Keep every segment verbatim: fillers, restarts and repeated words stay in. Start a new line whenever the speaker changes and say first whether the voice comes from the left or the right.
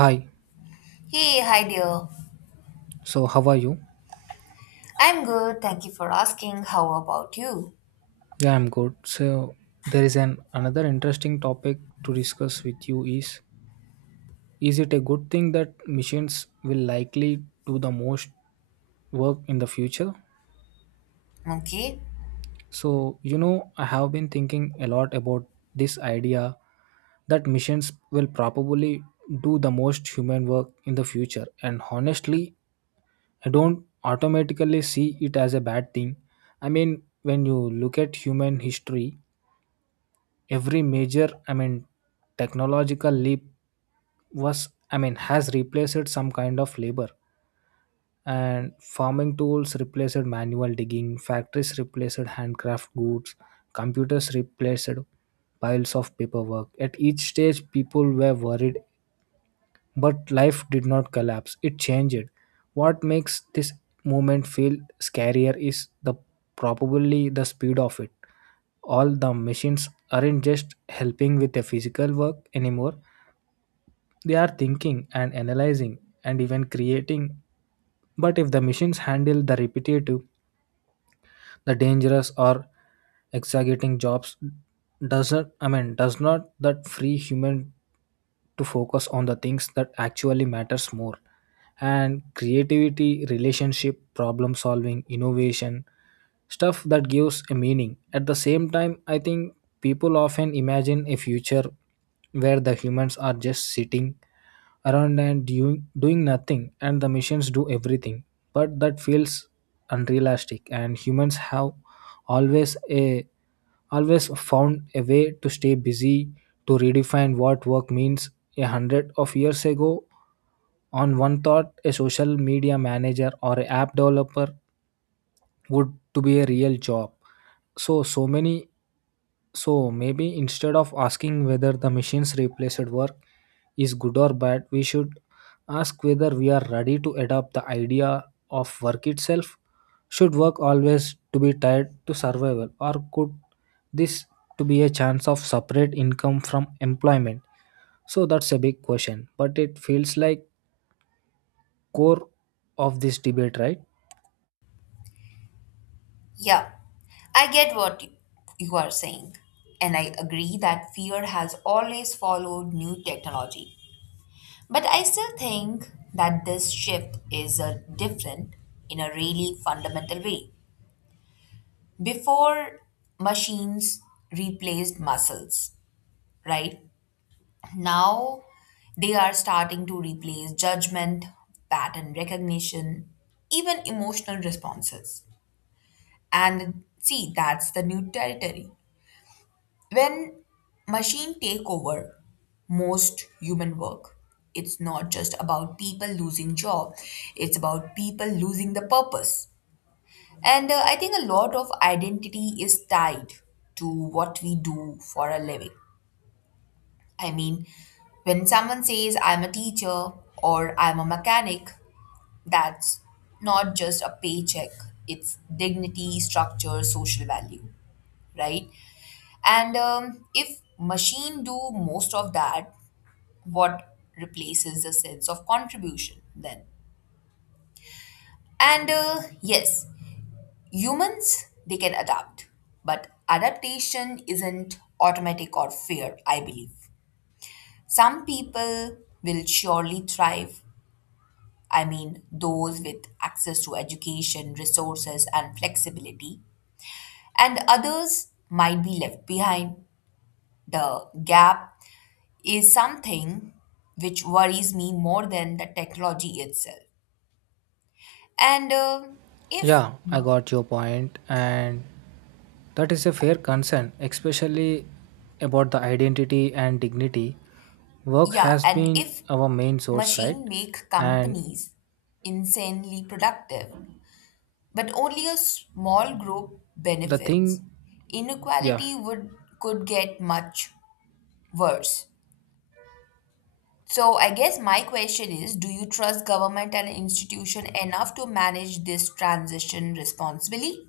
right: Hi,
left: Hey, hi dear.
right: so how are you?
left: I'm good. Thank you for asking. How about you?
right: Yeah, I'm good. So there is an another interesting topic to discuss with you is is it a good thing that machines will likely do the most work in the future?
left: Okay.
right: So, you know, I have been thinking a lot about this idea that machines will probably do the most human work in the future and honestly, I don't automatically see it as a bad thing. I mean, when you look at human history, every major i mean technological leap was I mean has replaced some kind of labor. And farming tools replaced manual digging, factories replaced handcraft goods, computers replaced piles of paperwork. At each stage people were worried, but life did not collapse, it changed. What makes this movement feel scarier is the probably the speed of it. All the machines aren't just helping with the physical work anymore. They are thinking and analyzing and even creating. But if the machines handle the repetitive, the dangerous or exaggerating jobs, doesn't I mean does not that free human to focus on the things that actually matters more, and creativity, relationship, problem solving, innovation stuff that gives a meaning. At the same time, I think people often imagine a future where the humans are just sitting around and doing, doing nothing and the machines do everything, but that feels unrealistic, and humans have always a always found a way to stay busy, to redefine what work means. A hundred of years ago, on one thought a social media manager or an app developer would to be a real job. So so many, so maybe instead of asking whether the machines replaced work is good or bad, we should ask whether we are ready to adopt the idea of work itself. Should work always to be tied to survival, or could this to be a chance of separate income from employment? So that's a big question, but it feels like core of this debate, right?
left: Yeah. I get what you you are saying. And I agree that fear has always followed new technology. But I still think that this shift is a different in a really fundamental way. Before machines replaced muscles, right? Now they are starting to replace judgment, pattern recognition, even emotional responses. And see, that's the new territory. When machine take over most human work, it's not just about people losing job, it's about people losing the purpose. And uh, I think a lot of identity is tied to what we do for a living. I mean, when someone says I'm a teacher or I'm a mechanic, that's not just a paycheck, it's dignity, structure, social value, right? And um, If machine do most of that, what replaces the sense of contribution then? And uh, Yes, humans, they can adapt, but adaptation isn't automatic or fair, I believe. Some people will surely thrive I mean, those with access to education, resources, and flexibility, and others might be left behind. The gap is something which worries me more than the technology itself. And um if,
right: Yeah, I got your point, and that is a fair concern, especially about the identity and dignity. Work
left: Yeah,
right: has
left: and
right: been
left: if
right: our main source, right?
left: machine make
right: And
left: companies insanely productive, but only a small group
right: the
left: benefits,
right: thing, yeah.
left: inequality would could get much worse. So I guess my question is, do you trust government and institution enough to manage this transition responsibly?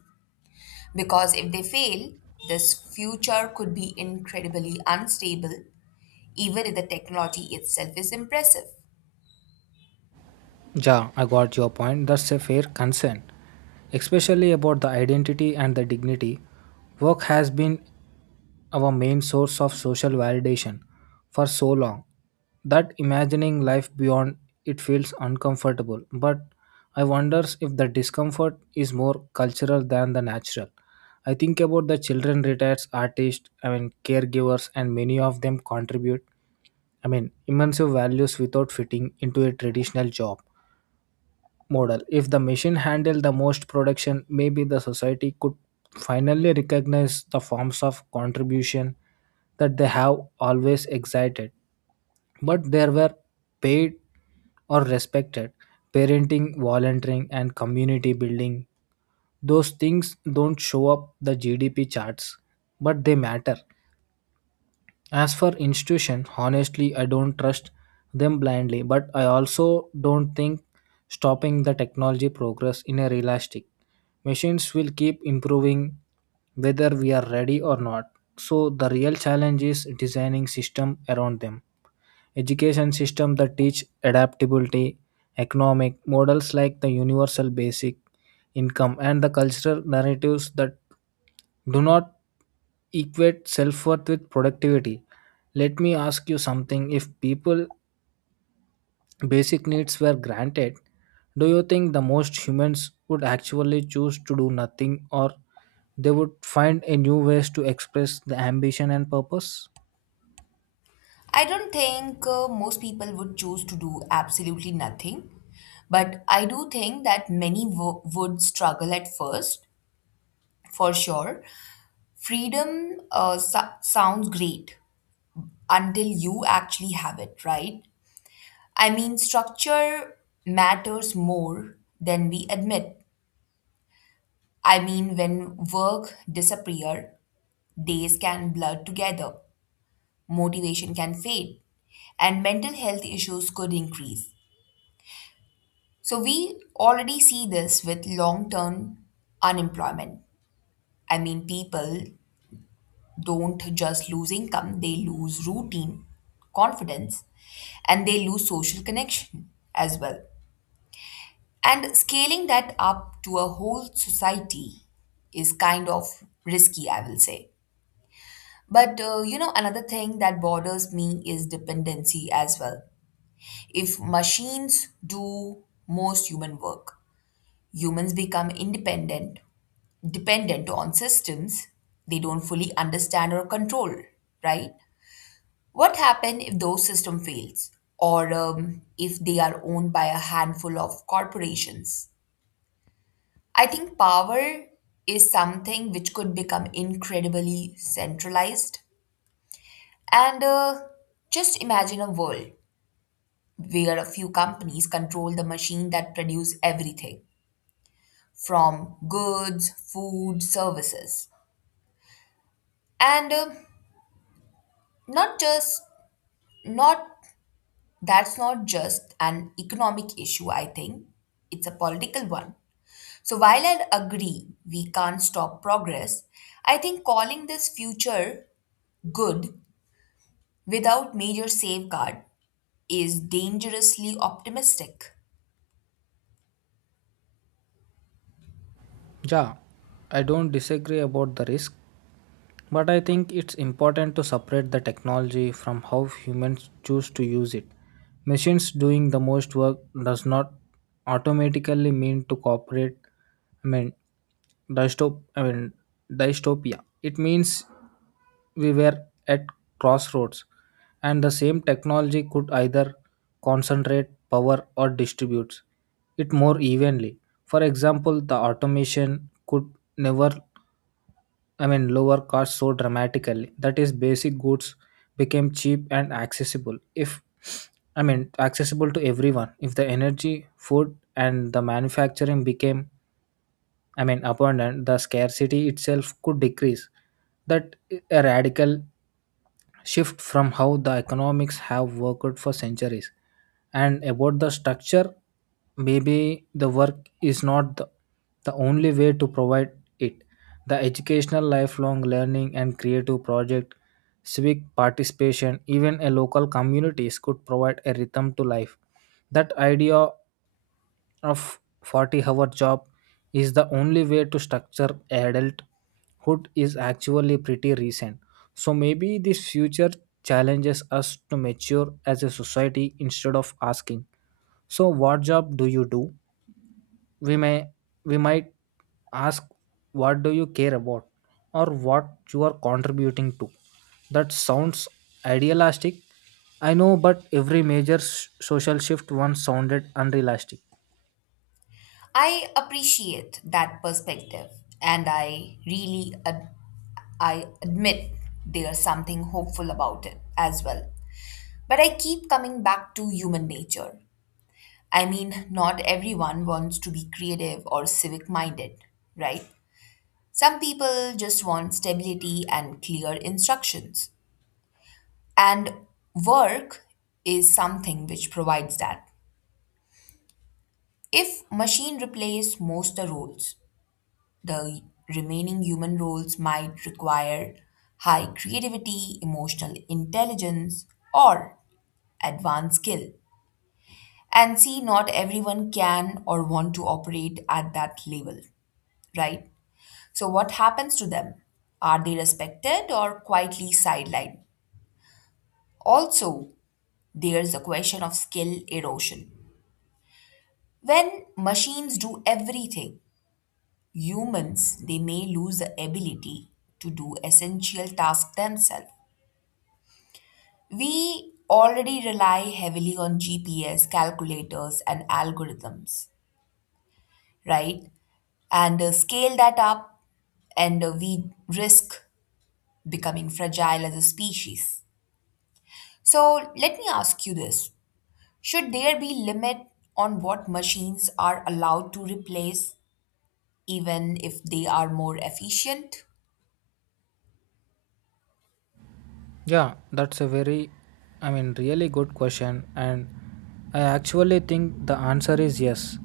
left: Because if they fail, this future could be incredibly unstable, even if the technology itself is impressive.
right: Yeah, I got your point. That's a fair concern, especially about the identity and the dignity. Work has been our main source of social validation for so long that imagining life beyond it feels uncomfortable. But I wonders if the discomfort is more cultural than the natural. I think about the children retired artists, I mean caregivers, and many of them contribute, I mean, immense values without fitting into a traditional job model. If the machine handled the most production, maybe the society could finally recognize the forms of contribution that they have always excited, but they were paid or respected. Parenting, volunteering, and community building. Those things don't show up the G D P charts, but they matter. As for institution, honestly, I don't trust them blindly, but I also don't think stopping the technology progress in a realistic. Machines will keep improving whether we are ready or not. So the real challenge is designing system around them. Education system that teach adaptability, economic models like the universal basic income, and the cultural narratives that do not equate self worth with productivity. Let me ask you something, if people basic needs were granted, do you think the most humans would actually choose to do nothing, or they would find a new ways to express the ambition and purpose?
left: I don't think uh, most people would choose to do absolutely nothing, but I do think that many wo- would struggle at first, for sure. Freedom uh, so- sounds great until you actually have it, right? I mean, structure matters more than we admit. I mean, when work disappear, days can blur together, motivation can fade, and mental health issues could increase. So we already see this with long-term unemployment. I mean, people don't just lose income, they lose routine, confidence, and they lose social connection as well. And scaling that up to a whole society is kind of risky, I will say. But uh, you know, another thing that bothers me is dependency as well. If machines do most human work, humans become independent, dependent on systems they don't fully understand or control, right? What happens if those system fails or um, if they are owned by a handful of corporations? I think power is something which could become incredibly centralized. And uh, Just imagine a world where a few companies control the machine that produce everything from goods, food, services. And uh, not just not that's not just an economic issue, I think. It's a political one. So while I agree we can't stop progress, I think calling this future good without major safeguard is dangerously optimistic.
right: Yeah, I don't disagree about the risk, but I think it's important to separate the technology from how humans choose to use it. Machines doing the most work does not automatically mean to cooperate. I mean, dystop. I mean, dystopia. It means we were at crossroads and the same technology could either concentrate power or distribute it more evenly. For example, the automation could never, I mean, lower costs so dramatically that is basic goods became cheap and accessible, if, I mean, accessible to everyone. If the energy, food, and the manufacturing became, I mean, abundant, the scarcity itself could decrease. That a radical shift from how the economics have worked for centuries. And about the structure, maybe the work is not the, the only way to provide it. The educational lifelong learning and creative project, civic participation, even a local communities could provide a rhythm to life. That idea of forty hour job is the only way to structure adulthood is actually pretty recent. So maybe this future challenges us to mature as a society. Instead of asking so what job do you do, we may we might ask, what do you care about, or what you are contributing to? That sounds idealistic, I know, but every major s- social shift once sounded unrealistic.
left: I appreciate that perspective and I really ad- I admit there's something hopeful about it as well. But I keep coming back to human nature. I mean, not everyone wants to be creative or civic minded, right? Some people just want stability and clear instructions. And work is something which provides that. If machine replace most the roles, the remaining human roles might require high creativity, emotional intelligence, or advanced skill. And see, not everyone can or want to operate at that level, right? So what happens to them? Are they respected or quietly sidelined? Also, there's a question of skill erosion. When machines do everything, humans they may lose the ability to do essential tasks themselves. We already rely heavily on GPS calculators and algorithms, right? and uh, Scale that up, and uh, we risk becoming fragile as a species. So let me ask you this, should there be limit on what machines are allowed to replace even if they are more efficient?
right: Yeah, that's a very, I mean, really good question. And I actually think the answer is yes.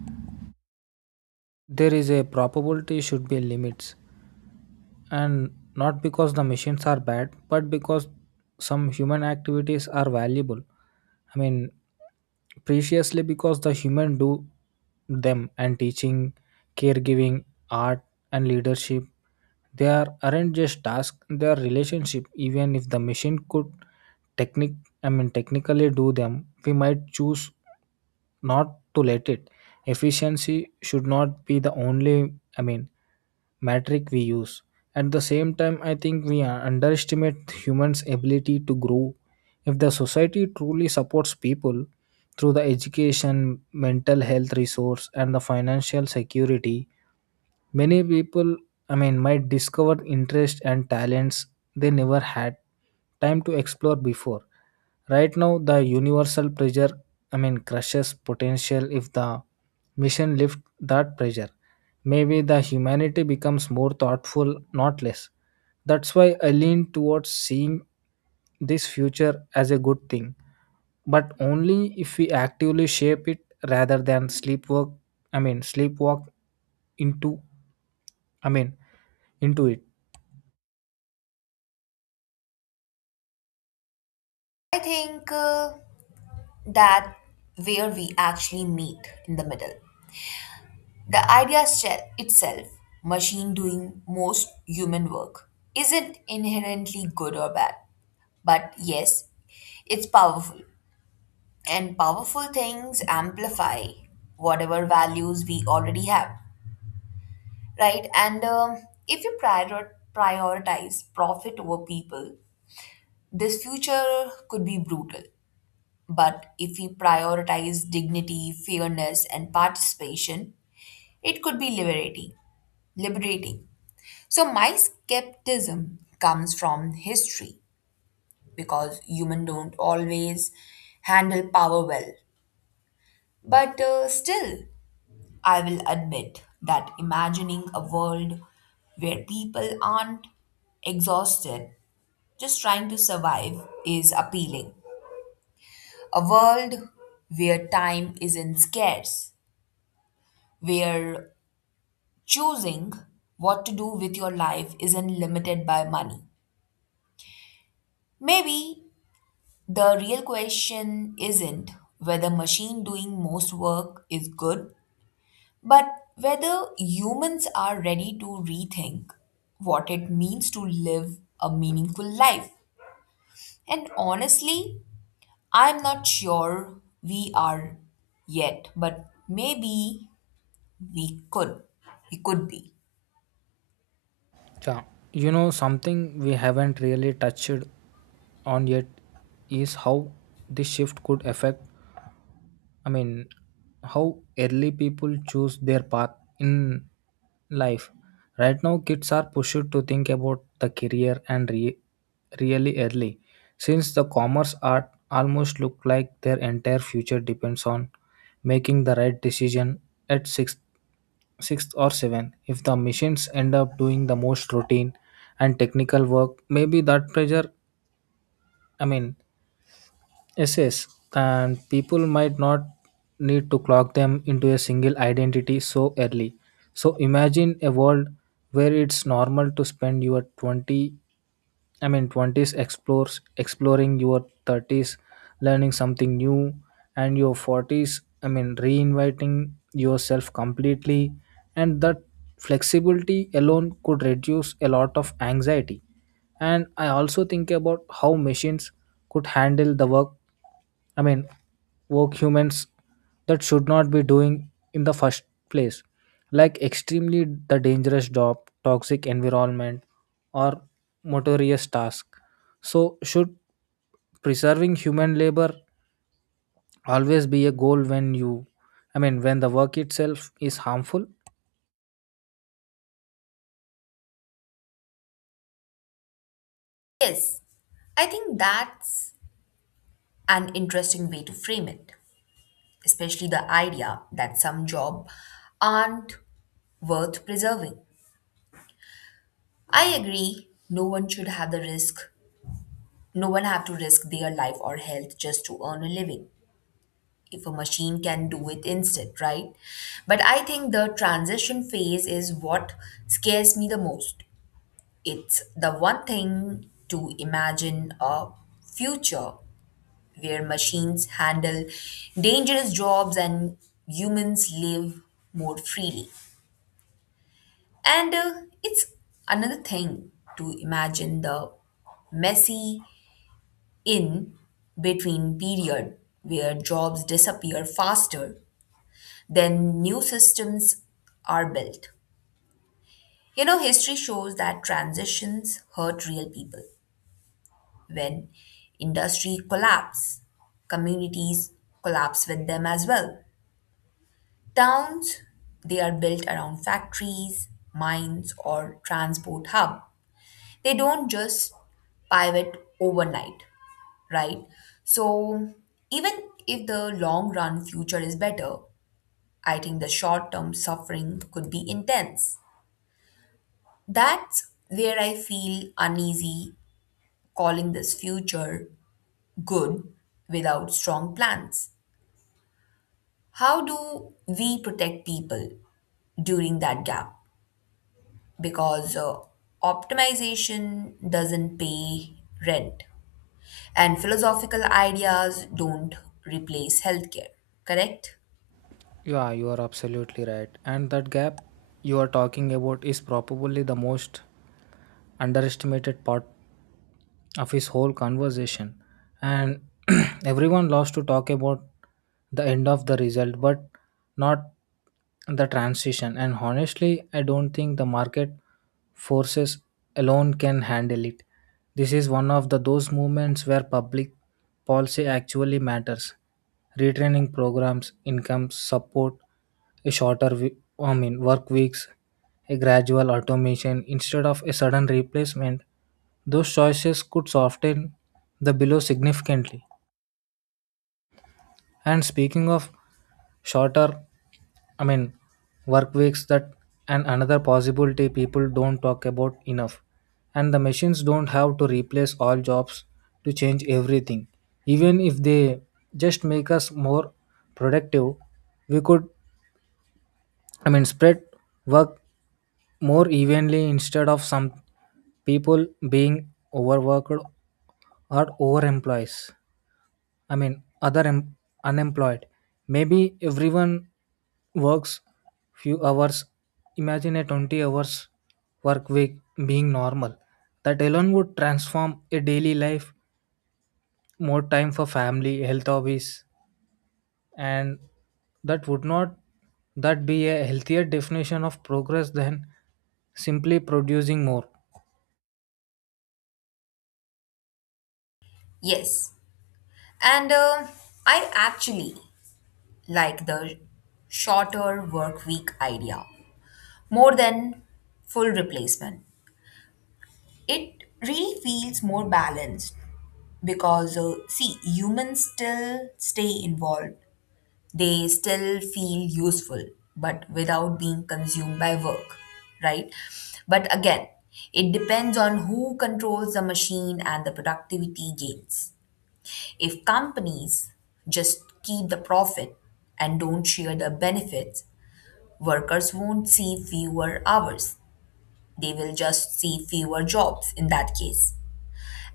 right: There is a probability should be limits, and not because the machines are bad, but because some human activities are valuable, I mean, preciously because the human do them. And teaching, caregiving, art, and leadership, they are aren't just tasks, they are relationship. Even if the machine could technic I mean technically do them, we might choose not to let it. Efficiency should not be the only, I mean, metric we use. At the same time, I think we are- underestimate humans' ability to grow. If the society truly supports people through the education, mental health resource, and the financial security, many people, I mean, might discover interests and talents they never had time to explore before. Right now, the universal pressure, I mean, crushes potential if the mission lift that pressure. Maybe the humanity becomes more thoughtful, not less. That's why I lean towards seeing this future as a good thing, but only if we actively shape it rather than sleepwalk. I mean, sleepwalk into. I mean, into it.
left: I think uh, that where we actually meet in the middle. The idea se- itself, machine doing most human work, isn't inherently good or bad. But yes, it's powerful. And powerful things amplify whatever values we already have, right? And um if you prior- prioritize profit over people, this future could be brutal. But if we prioritize dignity, fairness, and participation, it could be liberating, liberating. So my skepticism comes from history because humans don't always handle power well. But uh, still, I will admit that imagining a world where people aren't exhausted just trying to survive is appealing. A world where time isn't scarce, where choosing what to do with your life isn't limited by money. Maybe the real question isn't whether machine doing most work is good, but whether humans are ready to rethink what it means to live a meaningful life. And honestly, I'm not sure we are yet, but maybe we could. We could be.
right: Yeah, you know, something we haven't really touched on yet is how this shift could affect, I mean, how early people choose their path in life. Right now, kids are pushed to think about the career and re- really early, since the commerce art almost look like their entire future depends on making the right decision at six sixth or seventh. If the machines end up doing the most routine and technical work, maybe that pressure, I mean, yes, yes. And people might not need to clock them into a single identity so early. So imagine a world where it's normal to spend your twenty, I mean twenties, explores exploring your thirties learning something new, and your forties, I mean reinviting yourself completely. And that flexibility alone could reduce a lot of anxiety. And I also think about how machines could handle the work, I mean work humans that should not be doing in the first place. Like extremely the dangerous job, toxic environment, or motorious task. So should preserving human labor always be a goal, when you, I mean when the work itself is harmful?
left: Yes, I think that's an interesting way to frame it, especially the idea that some jobs aren't worth preserving. I agree, no one should have the risk, no one have to risk their life or health just to earn a living if a machine can do it instead, right? But I think the transition phase is what scares me the most. It's the one thing to imagine a future where machines handle dangerous jobs and humans live more freely. And uh, It's another thing to imagine the messy in between period where jobs disappear faster than new systems are built. You know, history shows that transitions hurt real people. When industry collapse, communities collapse with them as well. Towns, they are built around factories, mines, or transport hub, they don't just pivot overnight, right? So, even if the long run future is better, I think the short term suffering could be intense. That's where I feel uneasy calling this future good without strong plans. How do we protect people during that gap? Because uh, optimization doesn't pay rent. And philosophical ideas don't replace healthcare, correct?
right: Yeah, you are absolutely right, and that gap you are talking about is probably the most underestimated part of his whole conversation. And everyone loves to talk about the end of the result, but not the transition. And honestly, I don't think the market forces alone can handle it. This is one of the those movements where public policy actually matters. Retraining programs, income support, a shorter we- I mean work weeks, a gradual automation instead of a sudden replacement, those choices could soften the below significantly. And speaking of shorter, I mean, work weeks, that and another possibility people don't talk about enough. And the machines don't have to replace all jobs to change everything. Even if they just make us more productive, we could, I mean, spread work more evenly instead of some people being overworked or overemployees. I mean, other em- unemployed. Maybe everyone works few hours. Imagine a twenty hours work week being normal. That alone would transform a daily life, more time for family, health, hobbies. And that would not, that be a healthier definition of progress than simply producing more?
left: Yes. And uh, I actually like the shorter work week idea more than full replacement. It really feels more balanced because, uh, see, humans still stay involved. They still feel useful, but without being consumed by work, right? But again, it depends on who controls the machine and the productivity gains. If companies just keep the profit and don't share the benefits, workers won't see fewer hours. They will just see fewer jobs in that case.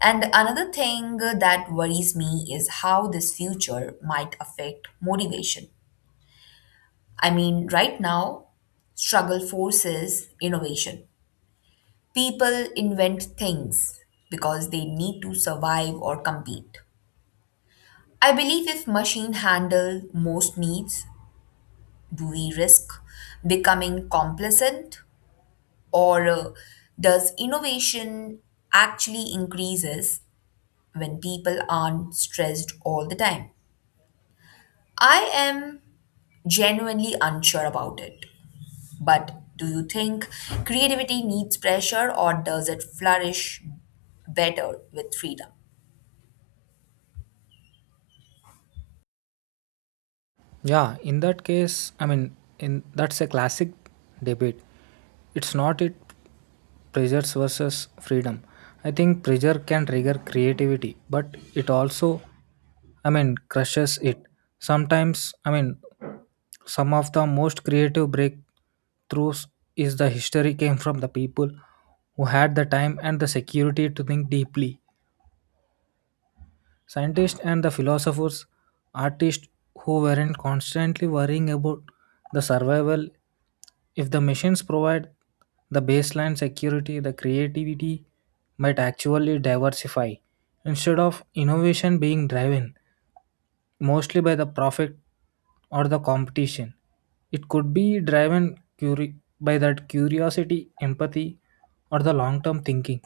left: And another thing that worries me is how this future might affect motivation. I mean, right now, struggle forces innovation. People invent things because they need to survive or compete. I believe if machine handle most needs, do we risk becoming complacent or uh, does innovation actually increases when people aren't stressed all the time? I am genuinely unsure about it. But do you think creativity needs pressure or does it flourish better with freedom?
right: Yeah, in that case, I mean, in that's a classic debate. It's not it pressures versus freedom. I think pressure can trigger creativity, but it also, I mean, crushes it sometimes. I mean, some of the most creative breakthroughs is the history came from the people who had the time and the security to think deeply. Scientists and the philosophers, artists who weren't constantly worrying about the survival. If the machines provide the baseline security, the creativity might actually diversify, instead of innovation being driven mostly by the profit or the competition. It could be driven curi- by that curiosity, empathy, or the long term thinking.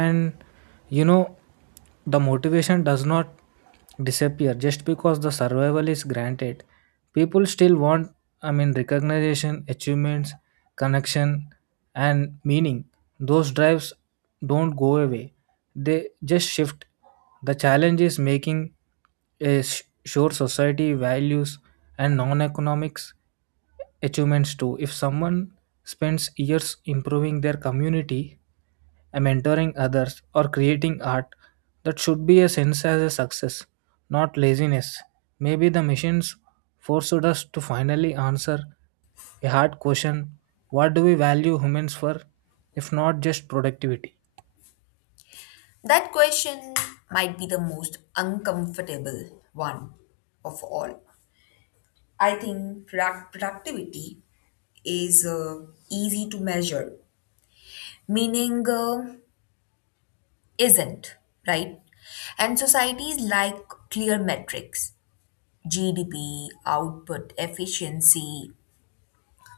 right: And, you know the motivation does not disappear just because the survival is granted. People still want, I mean, recognition, achievements, connection, and meaning. Those drives don't go away, they just shift. The challenge is making a s- sure society values and non-economics achievements too. If someone spends years improving their community, uh, mentoring others, or creating art, that should be a sense as a success, not laziness. Maybe the missions forced us to finally answer a hard question, what do we value humans for, if not just productivity?
left: That question might be the most uncomfortable one of all. I think product- productivity is uh, easy to measure, meaning uh, isn't, right? And societies like clear metrics G D P, output efficiency.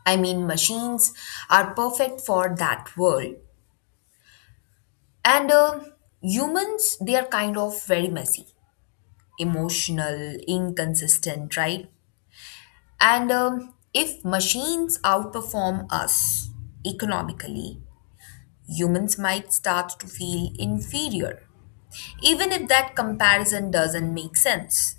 left: I mean, machines are perfect for that world. And uh, Humans, they are kind of very messy, emotional, inconsistent, right? And um, If machines outperform us economically, humans might start to feel inferior, even if that comparison doesn't make sense.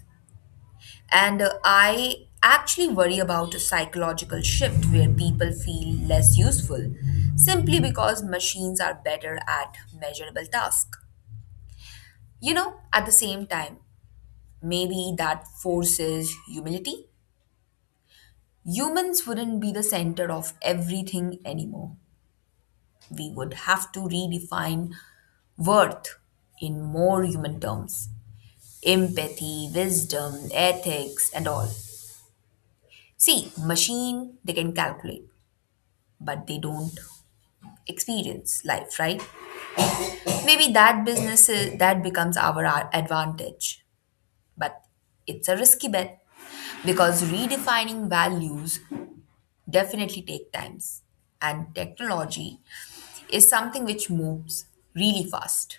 left: And uh, I actually worry about a psychological shift where people feel less useful simply because machines are better at measurable tasks. You know, at the same time, maybe that forces humility. Humans wouldn't be the center of everything anymore. We would have to redefine worth in more human terms, empathy, wisdom, ethics, and all. See, machine, they can calculate, but they don't experience life, right? Maybe that business is, That becomes our a- advantage, but it's a risky bet because redefining values definitely take times and technology is something which moves really fast.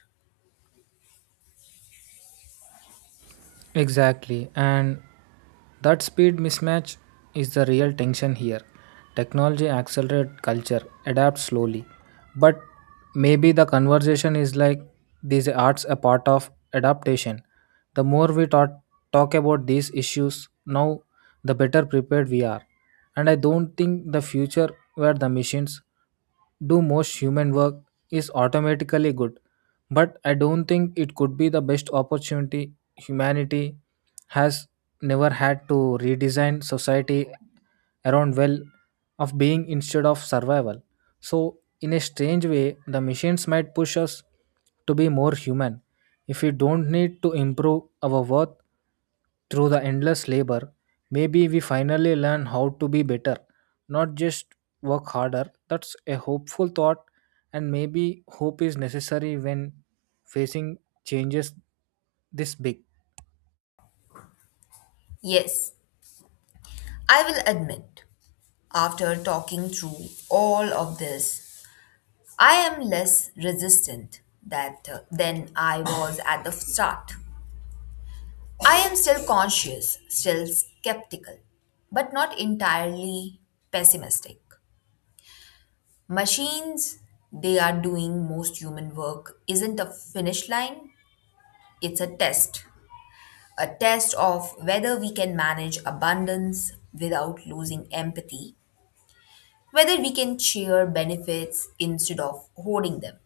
right: Exactly, and that speed mismatch is the real tension here. Technology accelerates, culture adapts slowly, but maybe the conversation is like these arts a part of adaptation. The more we talk, talk about these issues now, the better prepared we are. And I don't think the future where the machines do most human work is automatically good. But I don't think it could be the best opportunity humanity has never had to redesign society around well of being instead of survival. So, in a strange way, the machines might push us to be more human. If we don't need to improve our worth through the endless labor, maybe we finally learn how to be better, not just work harder. That's a hopeful thought, and maybe hope is necessary when facing changes this big.
left: Yes, I will admit after talking through all of this I am less resistant that uh, than I was at the start. I am still conscious, still skeptical but not entirely pessimistic. Machines they are doing most human work isn't a finish line, it's a test, a test of whether we can manage abundance without losing empathy, whether we can share benefits instead of hoarding them,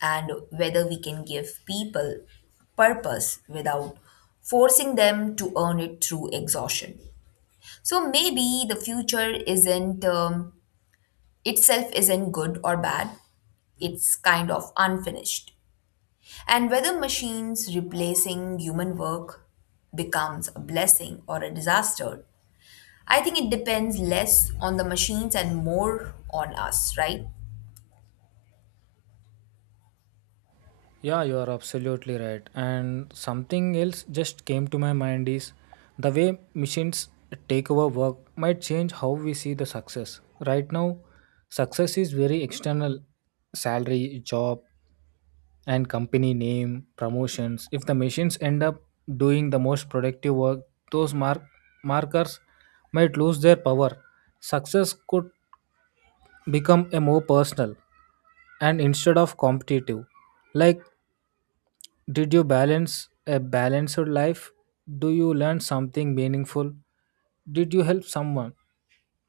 left: and whether we can give people purpose without forcing them to earn it through exhaustion. So maybe the future isn't um, itself isn't good or bad, it's kind of unfinished. And whether machines replacing human work becomes a blessing or a disaster, I think it depends less on the machines and more on us, right?
right: Yeah, you are absolutely right. And something else just came to my mind is the way machines take over work might change how we see the success. Right now, success is very external, salary, job, and company name, promotions. If the machines end up doing the most productive work, those mark- markers might lose their power. Success could become a more personal and instead of competitive, like did you balance a balanced life, do you learn something meaningful, did you help someone?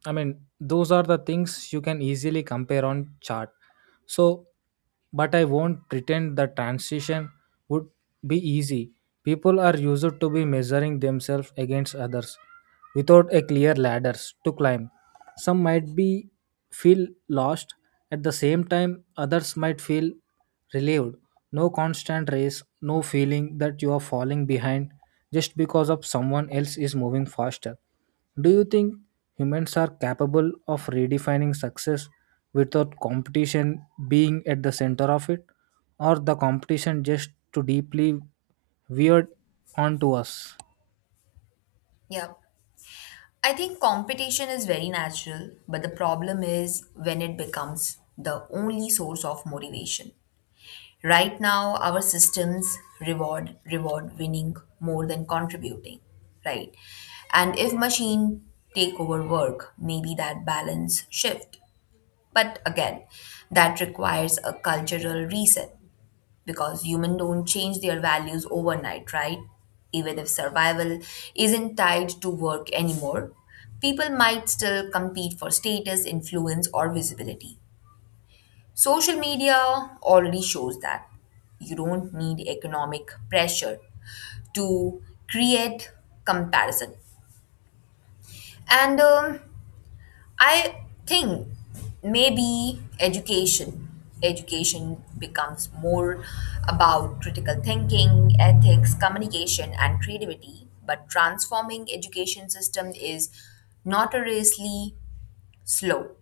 right: I mean, those are the things you can easily compare on chart. So, but I won't pretend the transition would be easy. People are used to be measuring themselves against others without a clear ladders to climb. Some might be feel lost, at the same time others might feel relieved, no constant race, no feeling that you are falling behind just because of someone else is moving faster. Do you think humans are capable of redefining success without competition being at the center of it, or the competition just too deeply weird onto us?
left: Yeah. I think competition is very natural, but the problem is when it becomes the only source of motivation. Right now, our systems reward reward winning more than contributing, right? And if machine take over work, maybe that balance shift. But again, that requires a cultural reset because humans don't change their values overnight, right? Even if survival isn't tied to work anymore, people might still compete for status, influence, or visibility. Social media already shows that you don't need economic pressure to create comparison. And um, I think maybe education education becomes more about critical thinking, ethics, communication and creativity, but transforming education system is notoriously slow.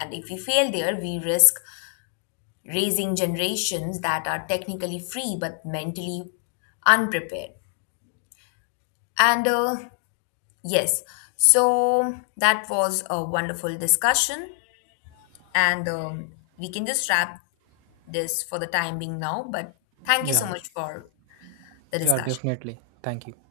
left: And if we fail there, we risk raising generations that are technically free but mentally unprepared. And uh, Yes, so that was a wonderful discussion. And um, We can just wrap this for the time being now. But thank you so
right: Yeah,
left: much for the
right: yeah,
left: discussion.
right: definitely. Thank you.